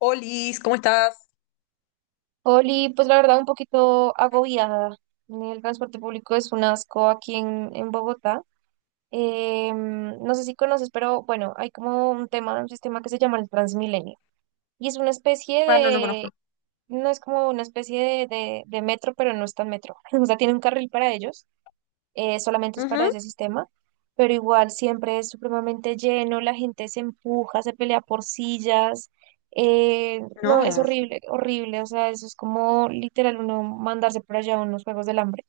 Olis, ¿cómo estás? Oli, pues la verdad un poquito agobiada. El transporte público es un asco aquí en Bogotá. No sé si conoces, pero bueno, hay como un tema, un sistema que se llama el Transmilenio. Y es una especie Ah, no, no conozco. de, no es como una especie de metro, pero no es tan metro. O sea, tiene un carril para ellos solamente es para Ujú, ese sistema, pero igual siempre es supremamente lleno, la gente se empuja, se pelea por sillas, no, es No. horrible, horrible, o sea, eso es como literal uno mandarse por allá a unos juegos del hambre.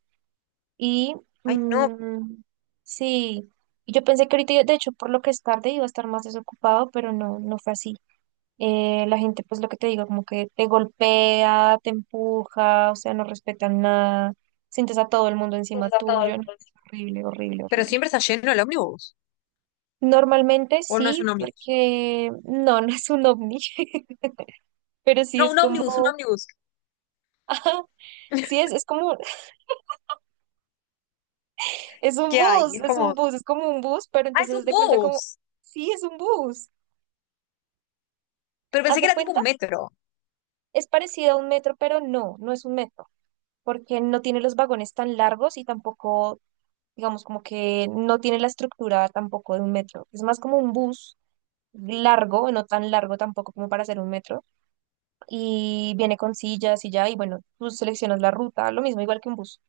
Y Ay, no. mm, sí, y yo pensé que ahorita, de hecho, por lo que es tarde iba a estar más desocupado, pero no, no fue así. La gente, pues lo que te digo, como que te golpea, te empuja, o sea, no respetan nada, sientes a todo el mundo encima tuyo, no, es horrible, horrible, Pero horrible. siempre está lleno el ómnibus. Normalmente ¿O no es sí, un ómnibus? porque no, no es un ovni, pero sí No, es un como, ómnibus, un ómnibus. ajá, sí es como, es un ¿Qué hay? bus, Es es un como. bus, es como un bus, pero Ah, es entonces un haz de cuenta como, bus. sí, es un bus, Pero haz pensé que de era tipo cuenta, un metro. es parecido a un metro, pero no, no es un metro, porque no tiene los vagones tan largos y tampoco digamos, como que no tiene la estructura tampoco de un metro. Es más como un bus largo, no tan largo tampoco como para hacer un metro, y viene con sillas y ya, y bueno, tú seleccionas la ruta, lo mismo, igual que un bus.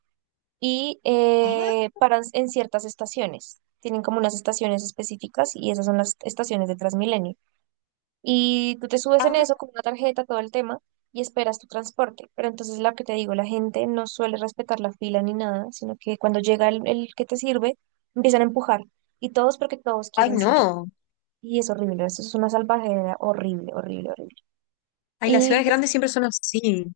Y Ah, paran en ciertas estaciones. Tienen como unas estaciones específicas y esas son las estaciones de Transmilenio. Y tú te subes en ah. eso con una tarjeta, todo el tema, y esperas tu transporte. Pero entonces lo que te digo, la gente no suele respetar la fila ni nada, sino que cuando llega el que te sirve, empiezan a empujar. Y todos porque todos Ay, quieren silla. no. Y es horrible, eso es una salvajera horrible, horrible, horrible. Ay, las Y ciudades pues, grandes siempre son así.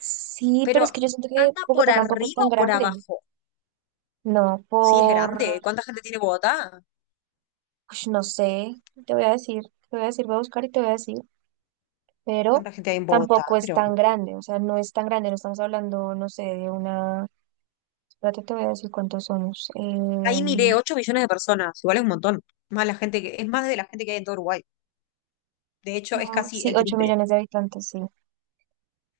sí, Pero, pero es que yo siento que ¿anda por Bogotá tampoco es arriba tan o por grande. abajo? No, Sí, es grande. por, ¿Cuánta gente tiene Bogotá? ush, no sé, te voy a decir, te voy a decir, voy a buscar y te voy a decir. Pero ¿Cuánta gente hay en Bogotá? tampoco es Pero tan grande, o sea, no es tan grande, no estamos hablando, no sé, de una, espérate, te voy a decir cuántos somos. ahí miré 8 millones de personas. Igual es un montón. Más la gente que, es más de la gente que hay en todo Uruguay. De hecho, es casi Sí, el 8 triple. millones de habitantes, sí,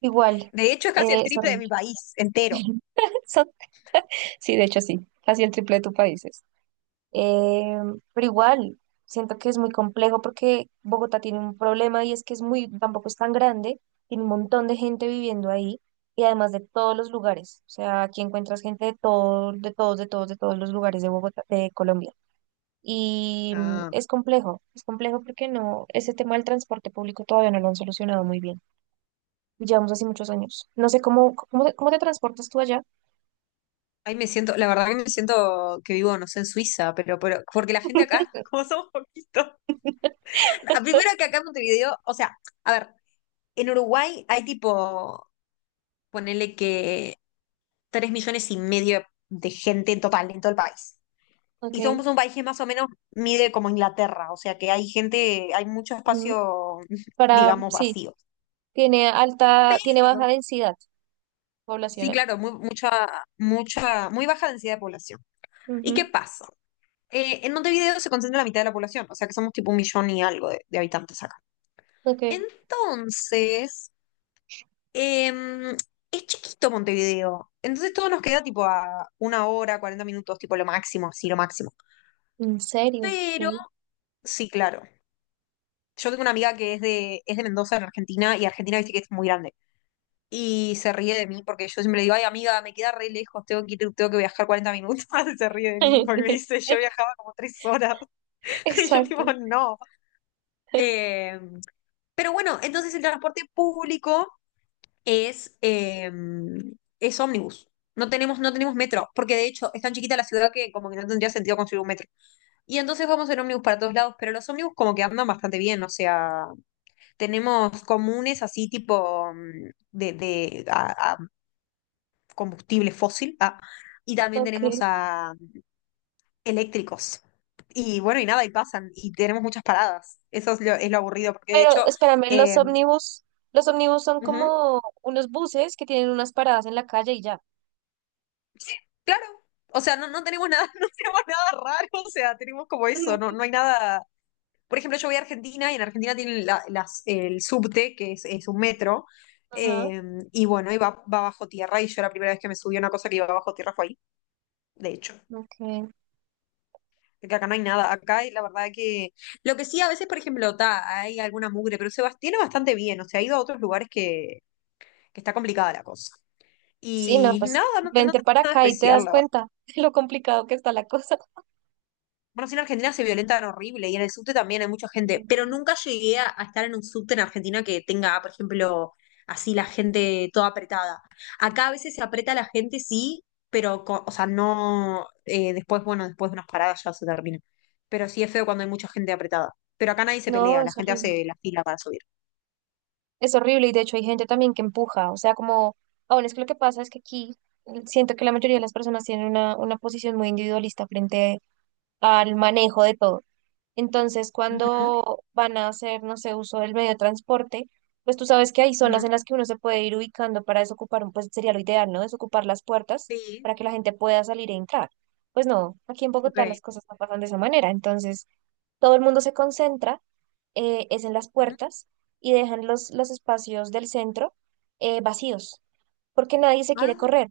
igual, De hecho, es casi el es triple de mi horrible. país entero. Son- sí, de hecho sí, casi el triple de tu país. Eh, pero igual, siento que es muy complejo porque Bogotá tiene un problema y es que tampoco es tan grande, tiene un montón de gente viviendo ahí y además de todos los lugares. O sea, aquí encuentras gente de todos los lugares de Bogotá, de Colombia. Y Ah, es complejo porque no, ese tema del transporte público todavía no lo han solucionado muy bien. Llevamos así muchos años. No sé cómo te transportas tú allá. Ahí me siento, la verdad que me siento que vivo, no sé, en Suiza, pero porque la gente acá, como somos poquitos. Ah, Primero que acá en Montevideo, o sea, a ver, en Uruguay hay tipo, ponele que 3,5 millones de gente en total, en todo el país. Y Ok. somos un país que más o menos mide como Inglaterra, o sea que hay gente, hay mucho Ujú. espacio, Para, digamos, sí. vacío. Tiene alta, tiene baja densidad Sí, poblacional. claro, muy baja densidad de población. ¿Y qué Ujú. pasa? En Montevideo se concentra la mitad de la población, o sea que somos tipo un millón y algo de habitantes acá. Ok. Entonces, em, es chiquito Montevideo, entonces todo nos queda tipo a una hora, 40 minutos, tipo lo máximo, así lo máximo. ¿En serio? Pero, Ok. sí, claro. Yo tengo una amiga que es de Mendoza, en Argentina, y Argentina dice que es muy grande. Y se ríe de mí porque yo siempre le digo, ay amiga, me queda re lejos, tengo que viajar 40 minutos. Y se ríe de mí porque me dice, yo viajaba como 3 horas. Y yo digo Exacto. no. Eh, pero bueno, entonces el transporte público es, eh, es ómnibus. No tenemos metro, porque de hecho es tan chiquita la ciudad que como que no tendría sentido construir un metro. Y entonces vamos en ómnibus para todos lados, pero los ómnibus como que andan bastante bien, o sea, tenemos comunes así tipo de a, combustible fósil, y también Ok. tenemos a eléctricos. Y bueno, y nada, y pasan, y tenemos muchas paradas. Eso es lo aburrido, porque de Pero hecho, espérame, los eh, ómnibus, los ómnibus son ujú, como unos buses que tienen unas paradas en la calle y ya. sí, claro, o sea, no, no tenemos nada, no tenemos nada raro, o sea, tenemos como eso, no, Ujú. no hay nada. Por ejemplo, yo voy a Argentina y en Argentina tienen el subte, que es un metro, Ajá. eh, y bueno, y va, va bajo tierra, y yo la primera vez que me subí a una cosa que iba bajo tierra fue ahí, de hecho. Ok. Porque acá no hay nada. Acá hay, la verdad que. Lo que sí, a veces, por ejemplo, ta, hay alguna mugre, pero tiene bastante bien. O sea, ha ido a otros lugares que está complicada la cosa. Sí, no, Y pues nada, no, no vente tengo para nada acá y te especial, das la verdad. cuenta de lo complicado que está la cosa. Bueno, sí, en Argentina se violentan horrible y en el subte también hay mucha gente, pero Ujú. nunca llegué a estar en un subte en Argentina que tenga, por ejemplo, así la gente toda apretada. Acá a veces se aprieta la gente, sí, pero, o sea, no, después, bueno, después de unas paradas ya se termina. Pero sí es feo cuando hay mucha gente apretada. Pero acá nadie se No, pelea, la es gente horrible. hace la fila para subir. Es horrible y de hecho hay gente también que empuja, o sea, como, aún es que lo que pasa es que aquí siento que la mayoría de las personas tienen una posición muy individualista frente al manejo de todo. Entonces, Ujú, cuando van a hacer, no sé, uso del medio de transporte, pues tú sabes que hay zonas ujú, en las que uno se puede ir ubicando para desocupar, pues sería lo ideal, ¿no? Desocupar las puertas Sí, para que la gente pueda salir e entrar. Pues no, aquí en Bogotá ok. las cosas no pasan de esa manera, entonces todo el mundo se concentra es en las Ujú. puertas y dejan los espacios del centro vacíos, porque nadie se quiere Ah, correr,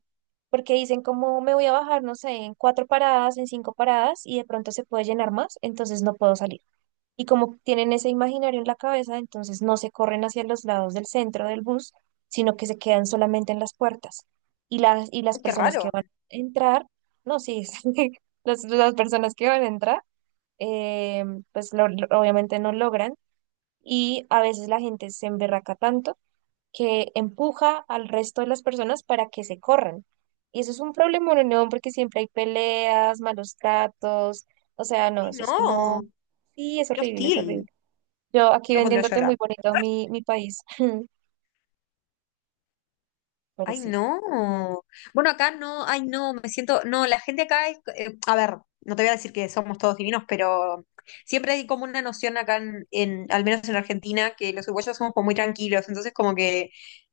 porque dicen como me voy a bajar, no sé, en cuatro paradas, en cinco paradas y de pronto se puede llenar más, entonces no puedo salir. Y como tienen ese imaginario en la cabeza, entonces no se corren hacia los lados del centro del bus, sino que se quedan solamente en las puertas. Y las ay, qué personas raro. que van a entrar, no, sí, las personas que van a entrar, eh, pues obviamente no logran y a veces la gente se emberraca tanto que empuja al resto de las personas para que se corran. Y eso es un problema en Unión porque siempre hay peleas, malos tratos, o sea, no, Ay, eso es no, como, sí, es qué horrible, es horrible. hostil. Yo aquí Yo me pondría a vendiéndote llorar. muy bonito mi país, pero Ay, sí. no. Bueno, acá no, ay, no, me siento, no, la gente acá es, a ver, no te voy a decir que somos todos divinos, pero siempre hay como una noción acá en al menos en Argentina, que los uruguayos somos como muy tranquilos, entonces como que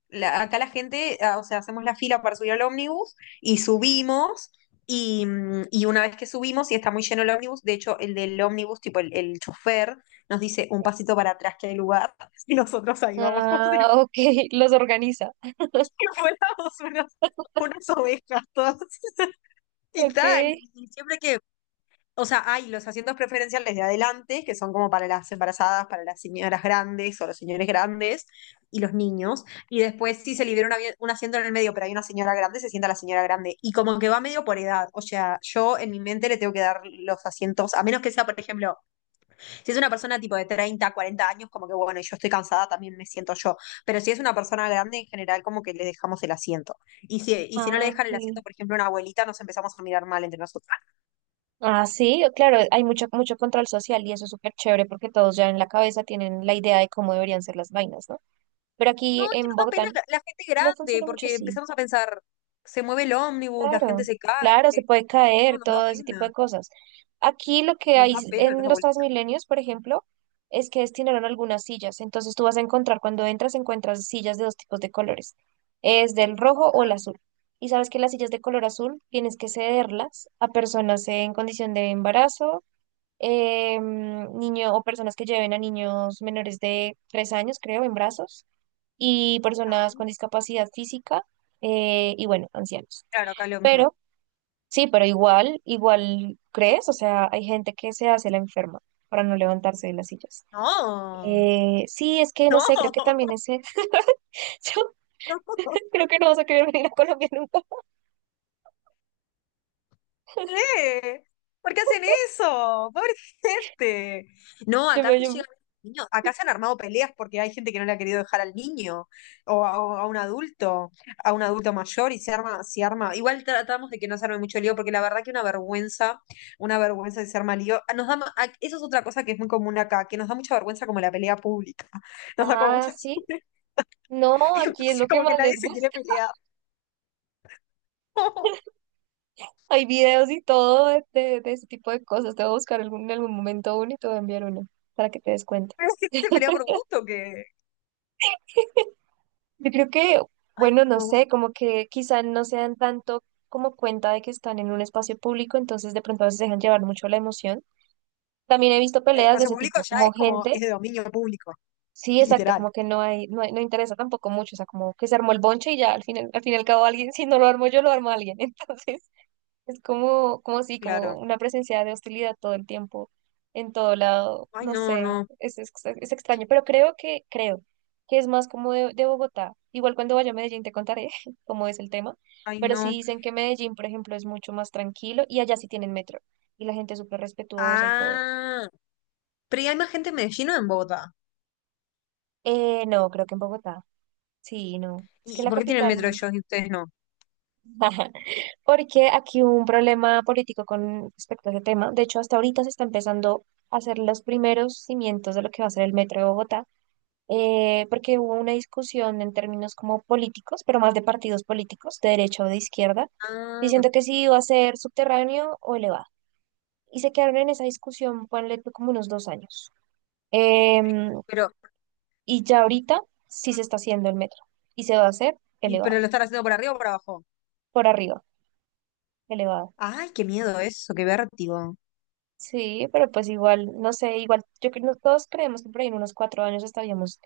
acá la gente, ah, o sea, hacemos la fila para subir al ómnibus y subimos. Y una vez que subimos y está muy lleno el ómnibus, de hecho el del ómnibus, tipo el chofer, nos dice un pasito para atrás que hay lugar y nosotros ahí vamos Ah, ok, los organiza. que fuéramos unos- unas ovejas todas. Y Ok. tal, y siempre que, o sea, hay los asientos preferenciales de adelante, que son como para las embarazadas, para las señoras grandes o los señores grandes y los niños. Y después si se libera un asiento en el medio, pero hay una señora grande, se sienta la señora grande. Y como que va medio por edad. O sea, yo en mi mente le tengo que dar los asientos, a menos que sea, por ejemplo, si es una persona tipo de 30, 40 años, como que bueno, y yo estoy cansada, también me siento yo. Pero si es una persona grande, en general, como que le dejamos el asiento. Y si no le Ah, dejan el ok. asiento, por ejemplo, a una abuelita, nos empezamos a mirar mal entre nosotros. Ah, Ah, sí, claro, hay mucho, mucho control social y eso es súper chévere porque todos ya en la cabeza tienen la idea de cómo deberían ser las vainas, ¿no? Pero no, aquí es que en nos da Bogotá pena la gente no grande, funciona mucho porque así. empezamos a pensar, se mueve el ómnibus, la gente Claro, se cae. claro, se puede No, caer, nos da todo ese tipo pena, de cosas. Aquí lo que nos hay da pena los en los abuelitos. Transmilenios, por ejemplo, es que destinaron algunas sillas. Entonces tú vas a encontrar, cuando entras, encuentras sillas de dos tipos de colores. Es del rojo o el azul. Y sabes que las sillas de color azul tienes que cederlas a personas en condición de embarazo, niño o personas que lleven a niños menores de 3 años, creo, en brazos y Ah, personas con discapacidad física y bueno, ancianos. Claro, acá es lo mismo. Pero sí, pero igual, crees, o sea, hay gente que se hace la enferma para no levantarse de las sillas. No, Sí, es que no no, sé, creo que también ese, yo no. creo que no vas a querer venir a Colombia nunca. Qué? ¿Por qué hacen eso? Pobre gente. No, Yo acá me, sí yo me- llegan niños, acá se han armado peleas porque hay gente que no le ha querido dejar al niño o a un adulto mayor y se arma, se arma. Igual tratamos de que no se arme mucho lío porque la verdad que una vergüenza de se arma lío. Ah, Nos da, ma- a- eso es otra cosa que es muy común acá, que nos da mucha vergüenza como la pelea pública. Nos da como Ah, mucha sí. No, entonces, aquí es lo que como que más les nadie se quiere gusta. pelear. Hay videos y todo de ese tipo de cosas. Te voy a buscar en algún momento uno y te voy a enviar uno para que te des cuenta. Pero es que se pelea por gusto que... Yo creo que, Ay, bueno, no no. sé, como que quizá no se dan tanto como cuenta de que están en un espacio público, entonces de pronto a veces se dejan llevar mucho la emoción. También he visto El peleas de espacio ese público tipo, ya como es como, es gente, de dominio público, sí, exacto, literal. como que no hay, no interesa tampoco mucho, o sea, como que se armó el bonche y ya al final, al fin y al cabo alguien, si no lo armo yo, lo armo alguien. Entonces, es como, como si, como Claro. una presencia de hostilidad todo el tiempo, en todo lado, Ay, no no, sé, no. es, es extraño, pero creo que es más como de Bogotá. Igual cuando vaya a Medellín te contaré cómo es el tema, Ay, pero sí no. dicen que Medellín, por ejemplo, es mucho más tranquilo y allá sí tienen metro y la gente es súper respetuosa y todo. Ah, pero ¿y hay más gente en Medellín o en Bogotá? No, creo que en Bogotá, sí, no, es que ¿Y la por qué tienen metro capital. ellos y ustedes no? Ajá. Porque aquí hubo un problema político con respecto a ese tema. De hecho, hasta ahorita se está empezando a hacer los primeros cimientos de lo que va a ser el metro de Bogotá, porque hubo una discusión en términos como políticos, pero más de partidos políticos, de derecha o de izquierda, Ah, diciendo que si iba a ser subterráneo o elevado. Y se quedaron en esa discusión, ponle tú como unos 2 años. y Em, pero- y ya ahorita sí se está haciendo el metro y se va a hacer pero elevado, lo están haciendo por arriba o por abajo. por arriba, elevado. Ay, qué miedo eso, qué vértigo. Sí, pero pues igual, no sé, igual, yo creo que todos creemos que por ahí en unos 4 años estaríamos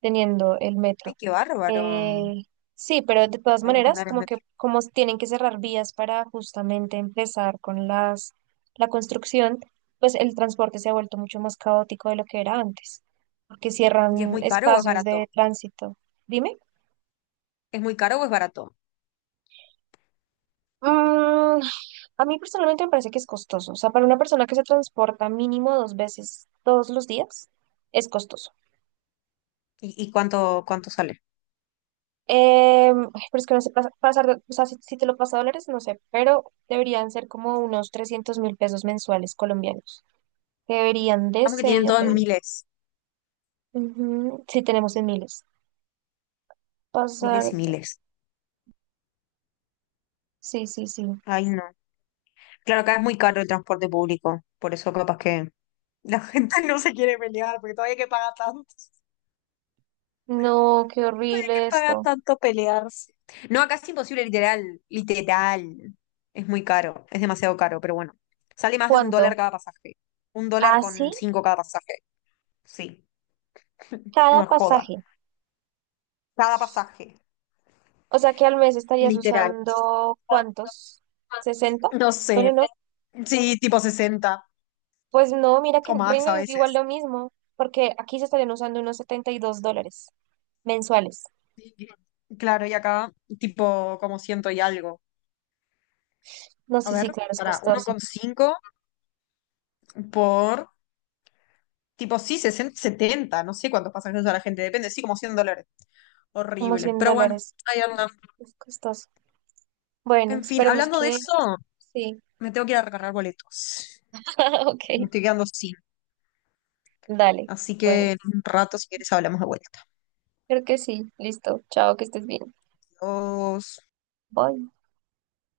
teniendo el Ay, metro. qué bárbaro. Eh, sí, pero de todas Ahí vas a maneras, andar en como que metro. como tienen que cerrar vías para justamente empezar con las la construcción, pues el transporte se ha vuelto mucho más caótico de lo que era antes, porque ¿Y es cierran muy caro o es espacios barato? de tránsito. Dime. ¿Es muy caro o es barato? Mm, a mí personalmente me parece que es costoso. O sea, para una persona que se transporta mínimo dos veces todos los días, es costoso. ¿Y cuánto sale? Ay, pero es que no sé pasar, o sea, si, te lo pasa a dólares, no sé, pero deberían ser como unos 300.000 pesos mensuales colombianos. Deberían de Vamos que ser, tienen ya todo te en digo. miles, Ujú. Sí, tenemos en miles. Pasar, miles y miles. sí, sí, sí. Ay, no. Claro, acá es muy caro el transporte público, por eso capaz que la gente no se quiere pelear, porque todavía No, qué que horrible paga esto. tanto pelearse. No, acá es imposible, literal, literal. Es muy caro, es demasiado caro, pero bueno, sale más de $1 ¿Cuánto? cada pasaje. Un dólar Así con cinco cada pasaje. Sí, cada no es joda. pasaje. Cada pasaje, O sea que al mes estarías literal. usando ¿cuántos? 60. No Bueno, sé, no. sí, tipo 60 Pues no, mira que o en más Reino a es igual veces. lo mismo, porque aquí se estarían usando unos 72 dólares mensuales. Sí. Claro, y acá tipo como ciento y algo. No, A sí, ver, sí, claro, es para uno costoso. coma cinco por, tipo, sí, 60 70 no sé cuántos pasajeros a la gente, depende, sí, como $100. Como Horrible. 100 Pero bueno, dólares. ahí anda. Es costoso. Bueno, En fin, esperemos hablando de que eso, sí. me tengo que ir a recargar boletos. Me Ok, estoy quedando sin. dale. Así Bueno, que en un rato, si quieres, hablamos de vuelta. creo que sí. Listo. Chao, que estés bien. Adiós. Bye.